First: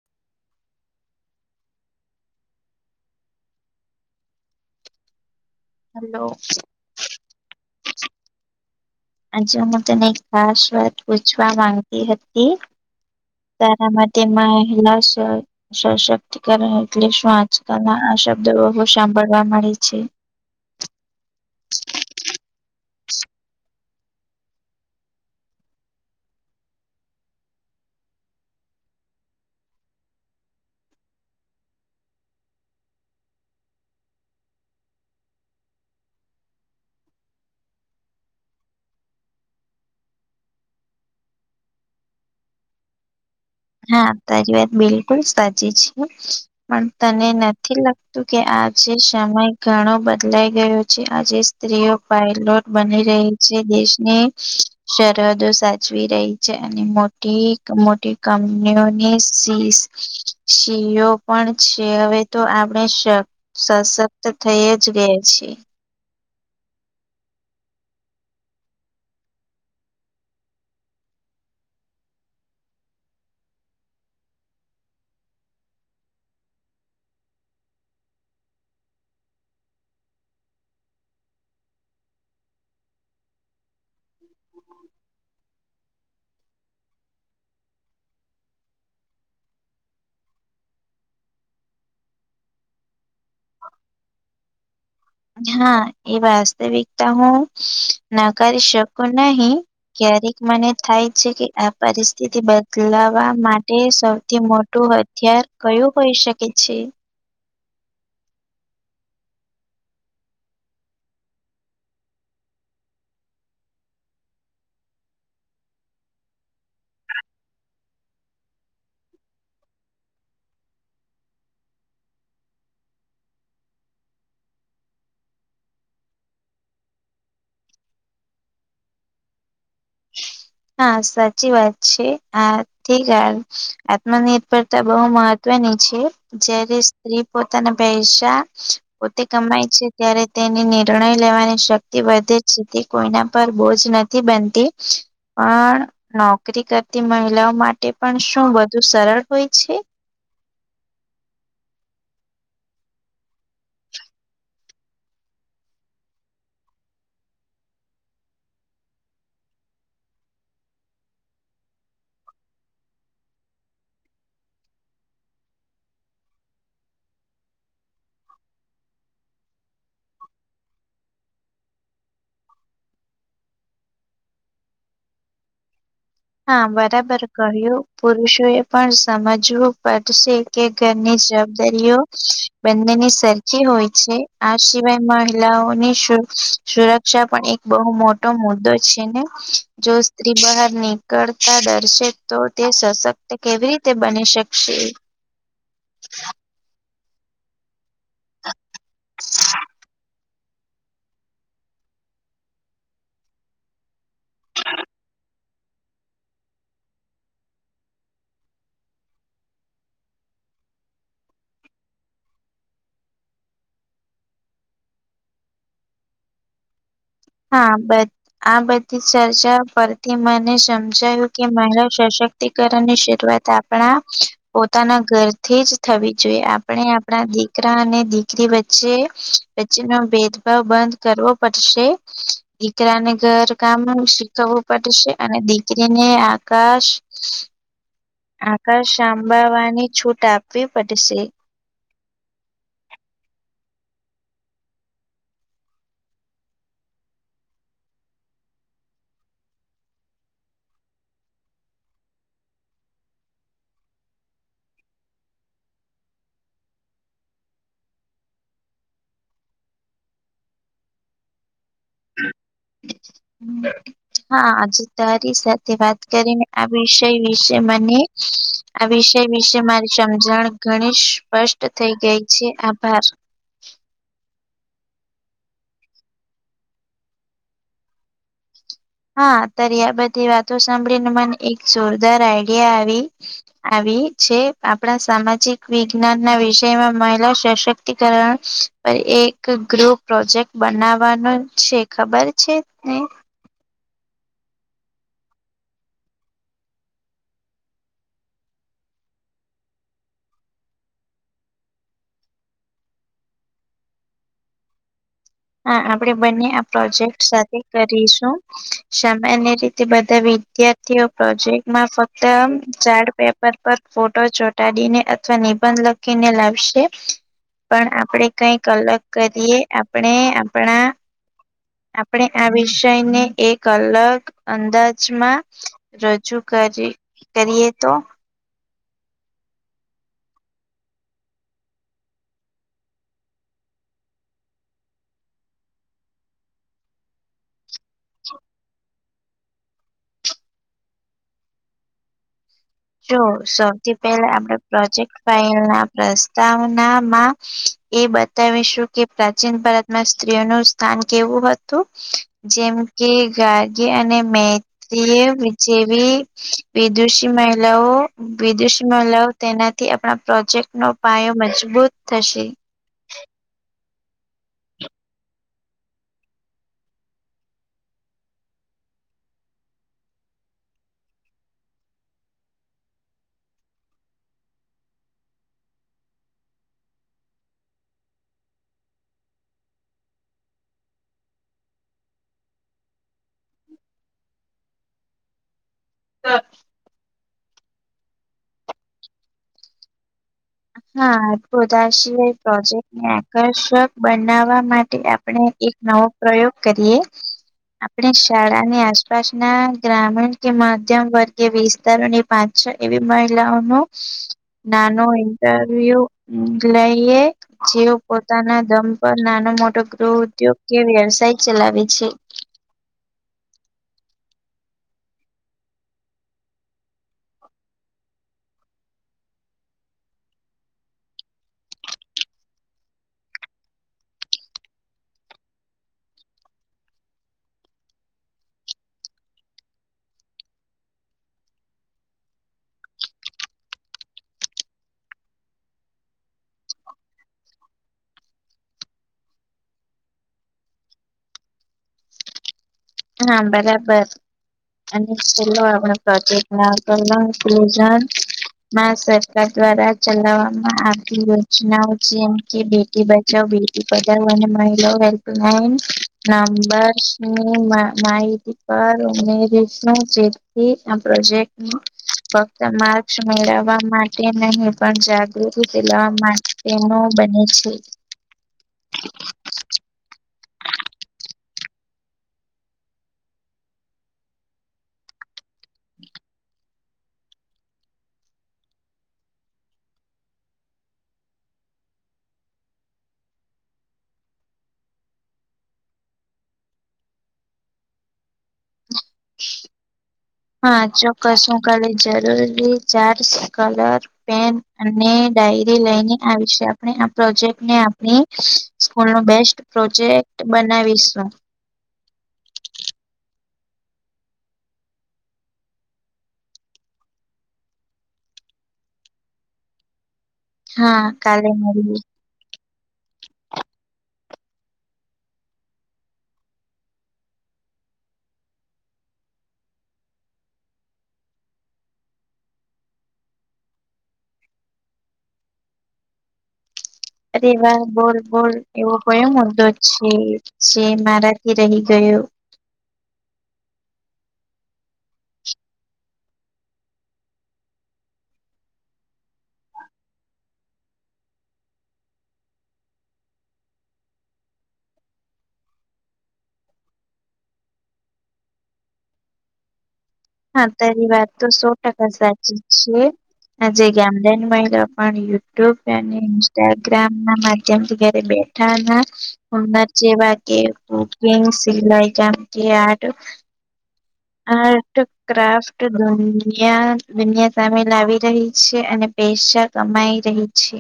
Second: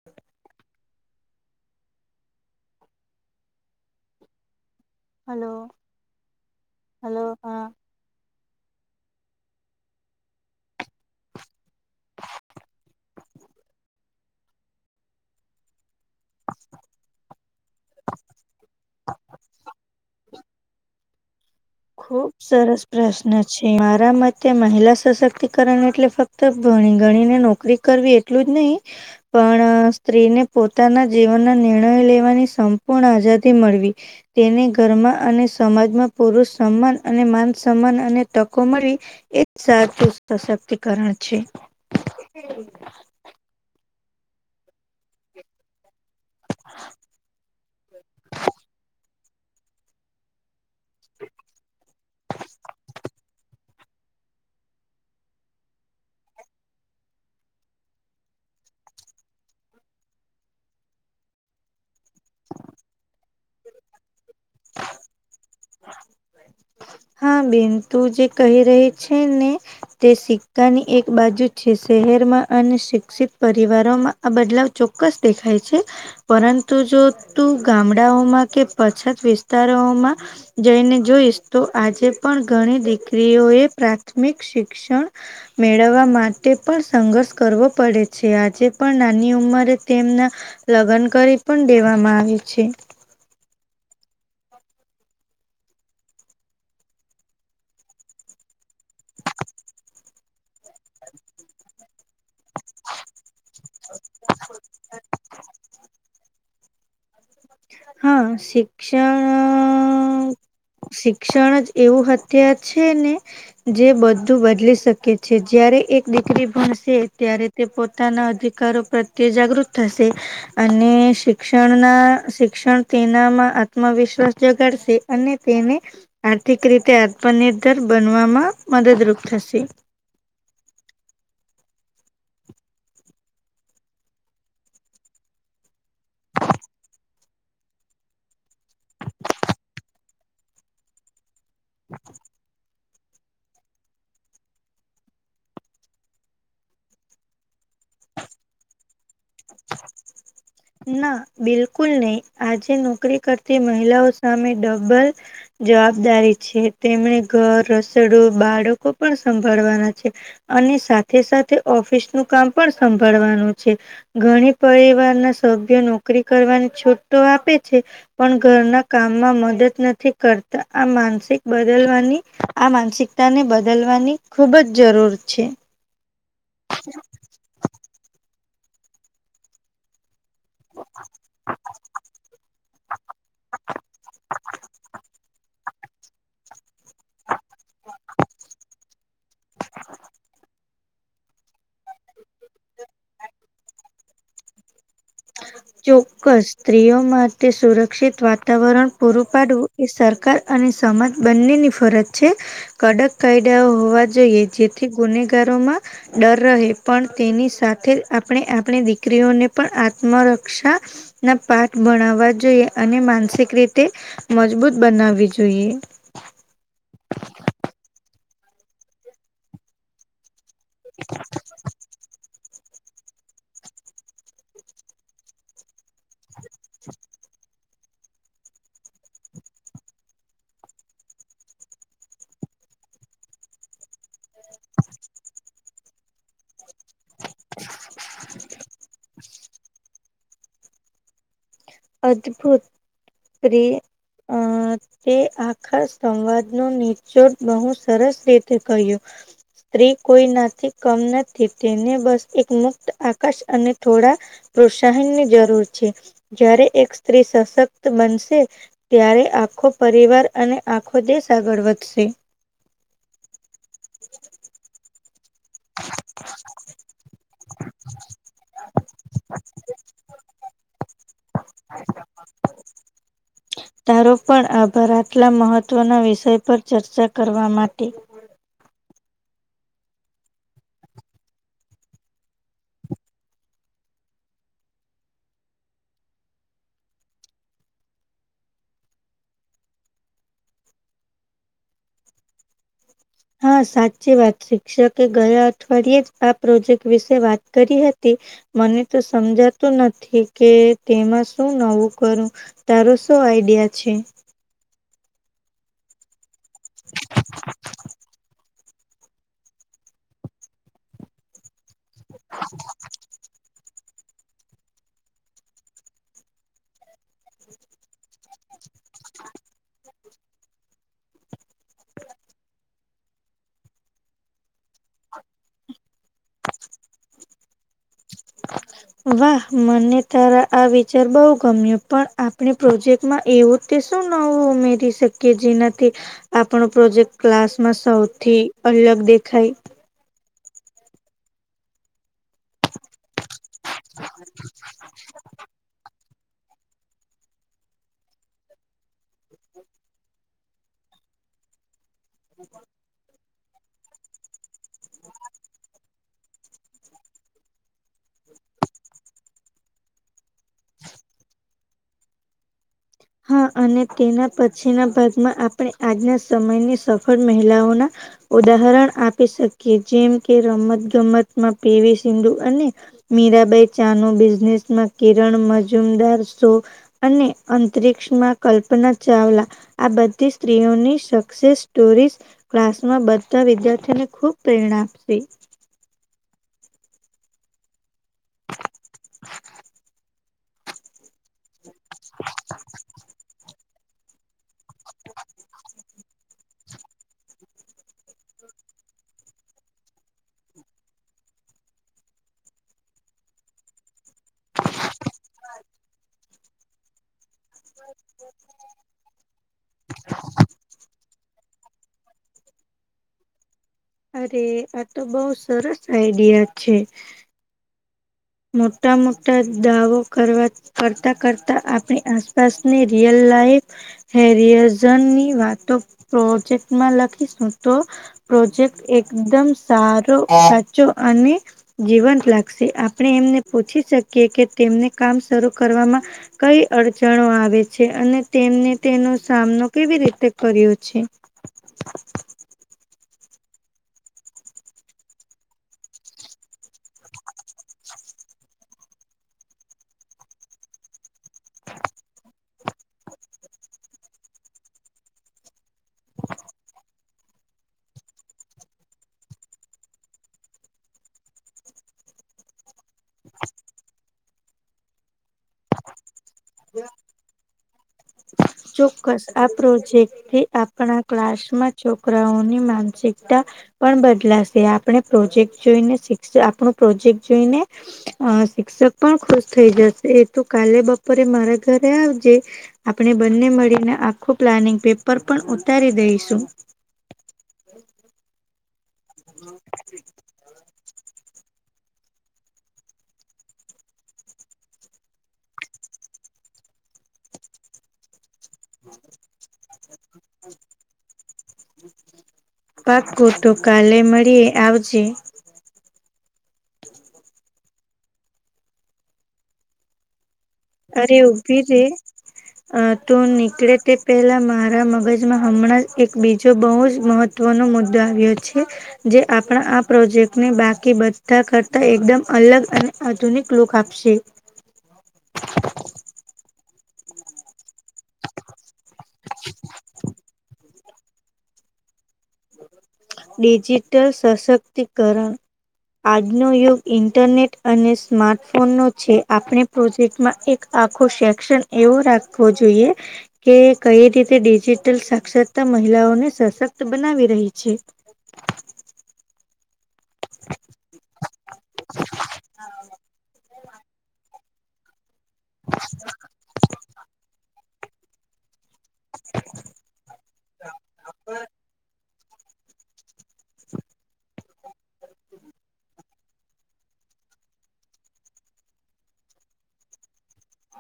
[inaudible] Hello. Hello. Hello હ. આજે હું તને ખાસ વાત પૂછવા માંગતી હતી. તારા માટે માલા. ક્તિકણ એટલે શું આજકાલ ના આ શબ્દોુ સાંભળવા મળે છે. ખુબ સરસ પ્રશ્ન છે મારા મતે મહિલા સશક્તિકરણ એટલે ફક્ત તો ભણી ગણીને નોકરી કરવી એટલું જ નહી. પણ સ્ત્રીને પોતાના જીવનના નિર્ણયો લેવાની સંપૂર્ણ આઝાદી મળવી. તેને ઘરમાં અને સમાજમાં પુરુષ સમાન અને માન સમાન અને તકો મળી એ સાચું સશક્તિકરણ છે. હ હા તજ વાત બલ બુલ સાચી છે પણ તને નથી લાગતું કે આ જે સમય ઘણો બદલાઈ ગયો આજે સ્ત્રીઓ પાયલોટ બની રહી છે દેશની સરરહદો સાચવી રહી છે અને મોટી મોટી કમ્પની સીઓ પણ છે હવે તો આપણે સશક્ત થઈ જ ગયા છે. હા બેન તું જે કહી રહી છે ને? તે સિક્કાની એક બાજુ છે શહેરમાં અને શિક્ષિત પરિવારોમાં આ બદલાવ ચોક્કસ દેખાય છે. પરંતુ જો તું ગામડાઓમાં કે પછાત વિસ્ત વિસ્તારોમાં જઈને જોઈશ તો આજે પણ ઘણી દીકરીઓ એ પ્રાથ પ્રાથમિક શિક્ષણ મેળવવા માટે તે પણ સંઘર્ષ કરવો પડે છે. આજે પણ નાની ઉંમરે તેમના લગ્ન કરી પણ દેવામાં આવે છે. હા એ વાસ્તવિકતા હું નકારી શકું નહી. ક્યારેક મને થાય છે કે આ પરિસ્થિતિ બદલાવા માટે માટે સૌથી મોટું હથિયાર કયું હોઈ શકે છે. હા શિક્ષણ શિક્ષણ જ એવું હથયાાર છે ને જે બધું બદલી શકે છે જયારે એક દીકરી ભણશે ત્યારે તે પોતાના અધિકારો પ્રત્યે જાગૃત થશે અને શિક્ષણના શિક્ષણ તેનામાં આત્મવિશ્વાસ જગાડશે અને તેને આર્થિક રીતે આત્મનિર્ભર બનવામાં મદદરૂપ થશે. હા સાચી વાત છે હા ઠીક હે આત્મનિર્ભરતા બહુ મહત્વ ની છે જયારે સ્ત્રી પોતાના પૈસા પોતે કમાય છે. ત્યારે તેની નિર્ણય લેવાની શક્તિ વધે છે કોઈના પર બોજ નથી બનતી. પણ નોકરી કરતી મહિલાઓ માટે પણ શું બધુ સરળ હોય છે.? ના બિલકુલ નહી આજે નોકરી કરતી મહિલાઓ સામે ડબલ જવાબદારી છે તેમણે ઘર રસોડો બાળકો પણ સંભાળવાના છે. અને સાથે સાથે ઓફિસ નું કામ પણ સંભાળવાનું છે. ઘણી પરિવાર ના સભ્યો નોકરી કરવાની છૂટો આપે છે. પણ ઘરના કામમાં મદદ નથી કરતા આ માનસિક બદલવાની આ માનસિકતાને બદલવાની ખૂબ જ જરૂર છે. હા બરાબર કહ્યું પુરુષો એ પણ સમજવું પડશે કે ઘરની જવાબદારીઓ બંનેની સરખી હોય છે. આ સિવાય મહિલાઓની શું.? સુરક્ષા પણ એક બહુ મોટો મુદ્દો છે ને જો સ્ત્રી બહારની કરતા દર્શે તો તે સશક્ત કેવી રીતે બની શકશે. ચોક્કસ સ્ત્રીઓમાં તે સુરક્ષિત વાતાવરણ પૂરું પાડવું એ સરકાર અને સમાજ બંનેની ફરજ છે કડક કાયદાઓ હોવા જોઈએ જેથી ગુનેગારોમાં ડર રહે પણ તેની સાથે જ આપણે આપણી દીકરીઓને પણ મરક્ષા ના પાઠ ભણાવવા જોઈએ અને માનસિક રીતે મજબૂત બનાવી જોઈએ. હા બ આ બધી ચર્ચા પરથી મને સમજાયું કે મારા સશક્તિકરણની શરૂઆત આપણા પોતાના ઘર થી જ થવી જોઈએ આપણે આપણા દી દીકરા અને દીકરી વચ્ચે વચ્ચેનો ભેદભાવ બંધ કરવો પડશે. દીકરાને ઘર કામ શીખવવું પડશે અને દીકરીને આકાશ [unintelligible] આકા સાંભાળવાની છૂટ આપવી પડશે અદ્ભુત્રી આ તે આખા સંવાદ ન નીચધ બહુ સરસ રીતે કહ્યું સ્ત્રી કોઈ નાથી કમ નથી તેને બસ એક મુક્ત આકાશ અને થોડા પ્રોત્સાહનની જરૂર છે જારે એક સ્ત્રી સશક્ત બનશે ત્યારે આખો પરિવાર અને આખો દેશ આગળ વધશે હા આજે તારી સ તે વાત કરીને આ વિષય વિશે મને આ વિષય વિશે મારી સમજણ ઘણીેશ સ્પષ્ટ થઈ ગઈ છે આભાર તારો પણ આભારતલા મહત્વના વિષય પર ચર્ચા કરવા માટે હા અત્યારે આ બધી વાતો સાંભળીને મને એક જોરદાર આઈડિયા આવી આવી છે આપણા સામાજિક વિજ્ઞાન ના વિષયમાં મહિલા સશક્તિકરણ પણ એક ગૃહ પ્રોજેક્ટ બનાવાનો છે ખબર છે ને હા સાચી વાત શિક્ષકે ગયા અઠવાડિયે જ આ પ્રોજેક્ટ વિશે વાત કરી હતી મને તો સમજાતું નથી કે તેમાં શું નવું કરું તારો શો આઈડિયા છે હા આપણેે બંને આ પ્રોજેક્ટ સાથે કરીશું સામાન્ય રીતે બધા વિદ્યાર્થીઓ પ્રોજેક્ટમાં ફક્ત ચાર્ટ પેપર પર ફોટો ચોટાડીને અથવા નિબંધ લખીને લાવશે પણ આપણેે કંઈક અલગ કરીએ આપણે આપણા આપણે આ વિષયને એક અલગ અંદાજમાં રજૂ કરી કરીએ તો વાહ મને તારા આ વિચાર બહુ ગમ્યો પણ આપણે પ્રોજેક્ટ એવું તે શું નવું ઉમેરી શકીએ જેનાથી આપણો પ્રોજેક્ટ ક્લાસમાં સૌથી અલગ દેખાય જો સૌથી પહેલા આપણે પ્રોજેક્ટ ના પ્રસ્તાવનામાં એ બતાવીશું કે પ્રાચીન ભારત સ્ત્રીઓ નું સ્થાન કેવું હતું જેમ કે ગગી અને મૈત્રી જેવી વિદુષી લવો વિદુષમાં લવ તેનાથી આપણા પ્રોજેક્ટ નો પાયો મજબૂત થશે હમ અને તેના પછી ના ભાગમાં આપણે આજના સમયની સફળ મહિલાઓના ઉદાહરણ આપી શકીએ જેમ કે રમત ગમતમાં પીવી સિંધુ અને મીરાબાઈ ચા ન બિઝનેસમાં કિરણ મજુમદાર શો અને િકમાં કલ્પના ચાવલા આ બધી સ્ત્રીઓની સક્સેસ સ્ટોરી ક્લાસમાં બધા વિદ્યાર્થીઓને ખૂબ પ્રેરણા આપશે હા હા બધા સિવાય પ્રોજેક્ટ ને આકર્ષક બનાવા માટે આપણે એક નવો પ્રયોગ કરીએ આપણે શાળાની આસપાસ ના ગ્રામીણ કે મધ્યમ વર્ગય વિસ્તારોની પાંચ છ એવી મહિલાઓ ન નાનો તું લઈએ જેઓ પોતાના દમ પર નાનો મોટો ગૃહ ઉદ્યોગ કે વ્યવસાય ચલાવે છે. અરે આ તો બહ સરસ આઈડિયા છે. મોટા મોટા દાવો કરવા. કરતા કરતા આપણી આસપાસની રિયલ લાઈફ. હેરિયઝન ની વાતો પ્રોજેક્ટમાં લખીશું તો. પ્રોજેક્ટ એકદમ સારો સાચો અને જીવન લાગશે. આપણે એમને પૂછી શકીએ કે તેમને કામ શરૂ કરવામાં. કઈ અડચણો આવે છે અને તેમને તેનો સામનો કેવી રીતે કર્યો છે. [inaudible] હા બરાબર. અને સ આપ પ્રોજેક્ટ ના કલઝ. માં સરકાર દ્વારા ચલાવવામાં આવી યોજનાઓ જેમ કે. બેટી બચાવ બેટી પચાવ અને મહિલાઓ હેલ્પલાઈન નંબરની. માાર ઓસો જે થી આ પ્રોજેક્ટ. ફક્ત માર્સ મેળવવા માટે નહી પણ જાગૃતિથી લવા માટે. તેનો બને છે. ચોક્કસ આ પ્રોજેક્ટ. આપણા ક્લાસમાં છોકરાઓની માનસિકતા. પણ બદલાશે આપણે પ્રોજેક્ટ જોઈને શિક્ષ આપણું પ્રોજેક્ટ જોઈને. અ શિક્ષક પણ ખુશ થઈ જશે એ તો કાલે બપોરે મારા ઘરે આવજે. આપણે બંને મળીને આખું પ્લાનિંગ પેપર પણ ઉતારી દઈશું. હમ. હા ચોક્કસ શું કરી જરૂરી ચાર્ કલર. પેન અને ડાયરી લઈને આ વિશે આપણે આ પ્રોજેક્ટને આપણી. સ્કૂલ નો બેસ્ટ પ્રોજેક્ટ બનાવીશું. પાકો તોો કાલેે મળીએ આવજે. હા અરે કાલે ઉભી રે મારી. તું નીકળે તે પહેલાં મારા મગજમાં હમણાં એક બીજો બહુ જ મહત્વ. મહત્વનો મુદ્દો આવ્યો છે. જે આપણા આ પ્રોજેક્ટને બાકી બધા કરતા એકદમ અલગ અને. આધુનિક લોક આપશે. અરે વા બોલ બોલ એવો કો એમ મુદ્દો જ છે. જે મારાથી રહી ગયો. ડિજિટલ સશક્તિકરણ. આજનો યુગ ઇન્ટરનેટ અને સ્માર્ટફોન નો છે આપણે. પ્રોજેક્ટમાં એક આખો શેશન એવો રાખવો જોઈએ. કે કઈ રીતે ડિજિટલ સાક્ષરતા મહિલાઓને સશક્ત બનાવી રહી છે. હા તારી વાત તો સો ટકા સાચી છે આજ ગામદેન મહિલા. પણ યુટ્યુબ અને ઇન્સ્ટાગ્રામ ના માધ્યમથી જયારે બેઠા. હ અર જેેવા કે કુકિંગ સિલાઈ ચમકી આ. [inaudible] આર્ટ ક્રાફ્ટ દુનિયા દુનિયા સામે લાવી રહી છે અને. પેશા કમાઈ રહી છે.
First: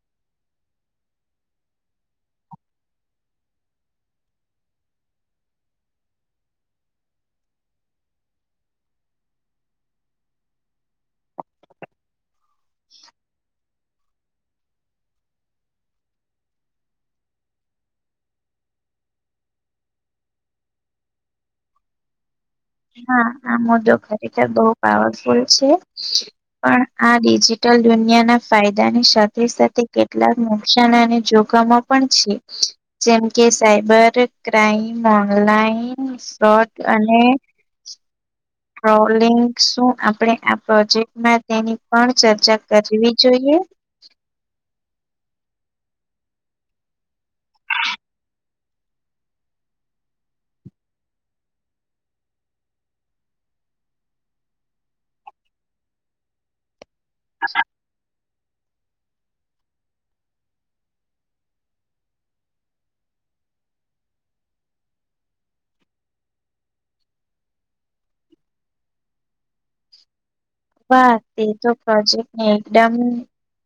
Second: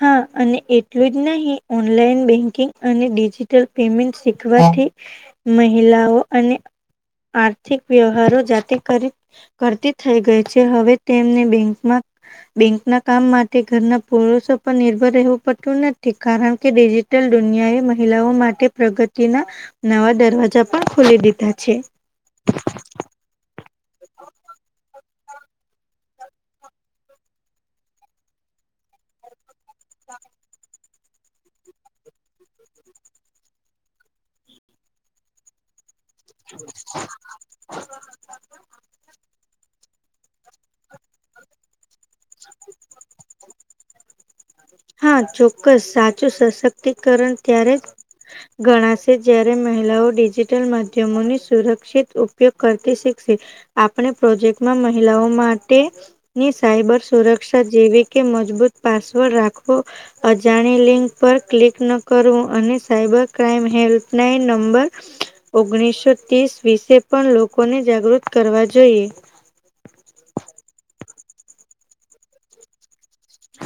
હા અને એટલું જ નહીિ ઓનલાઈન બેંકિંગ અને ડિજીિટલ પેમેન્ટ શીખવાથી. મહિલાઓ અને આર્થિક વ્યવહારો જાતે કરી. કરતી થઈ ગઈ છે હવે તેમને બેંકમાં બેંકના કામ માટે. ઘરના પોળષો પર નિર્ભર રહેવું પડતું નથી કારણ કે ડિજિટલ દુનિયાએ મહિલાઓ માટે. પ્રગતિના નવા દરવાજા પણ ખોલી દીધા છે. હા આ મુદ્દો ખરેખર બહુ પાવરફુલ છે. પણ આ ડિજિટલ દુનિયાના ફાયદાની સાથે સાથે કેટલાક નુકસાન અને જોખમો પણ છે, જેમ કે સાયબર ક્રાઈમ, ઓનલાઈન. શોટ અને ટ્રોલિંગ શું આપણે આ પ્રોજેક્ટમાં તેની પણ ચર્ચા કરવી જોઈએ હા ચોક્કસ સાચું સશક્તિકરણ ત્યારે જ ગણાશે જ્યારે મહિલાઓ ડિજિટલ માધ્યમોની સુરક્ષિત ઉપયોગ કરતી શીખશે આપણે પ્રોજેક્ટમાં મહિલાઓ માટે ની સાયબર સુરક્ષા જેવી કે મજબૂત પાસવર્ડ રાખવો અજાણી લિંક પર ક્લિક ન કરવું, અને સાયબર ક્રાાઈમ હેલ્પલાઇન નંબર ઓગણીસો ત્રીસ વિશે પણ લોકોને જાગૃત કરવા જોઈએ. બસ તે તો પ્રોજેક્ટ ને એકદમ [inaudible]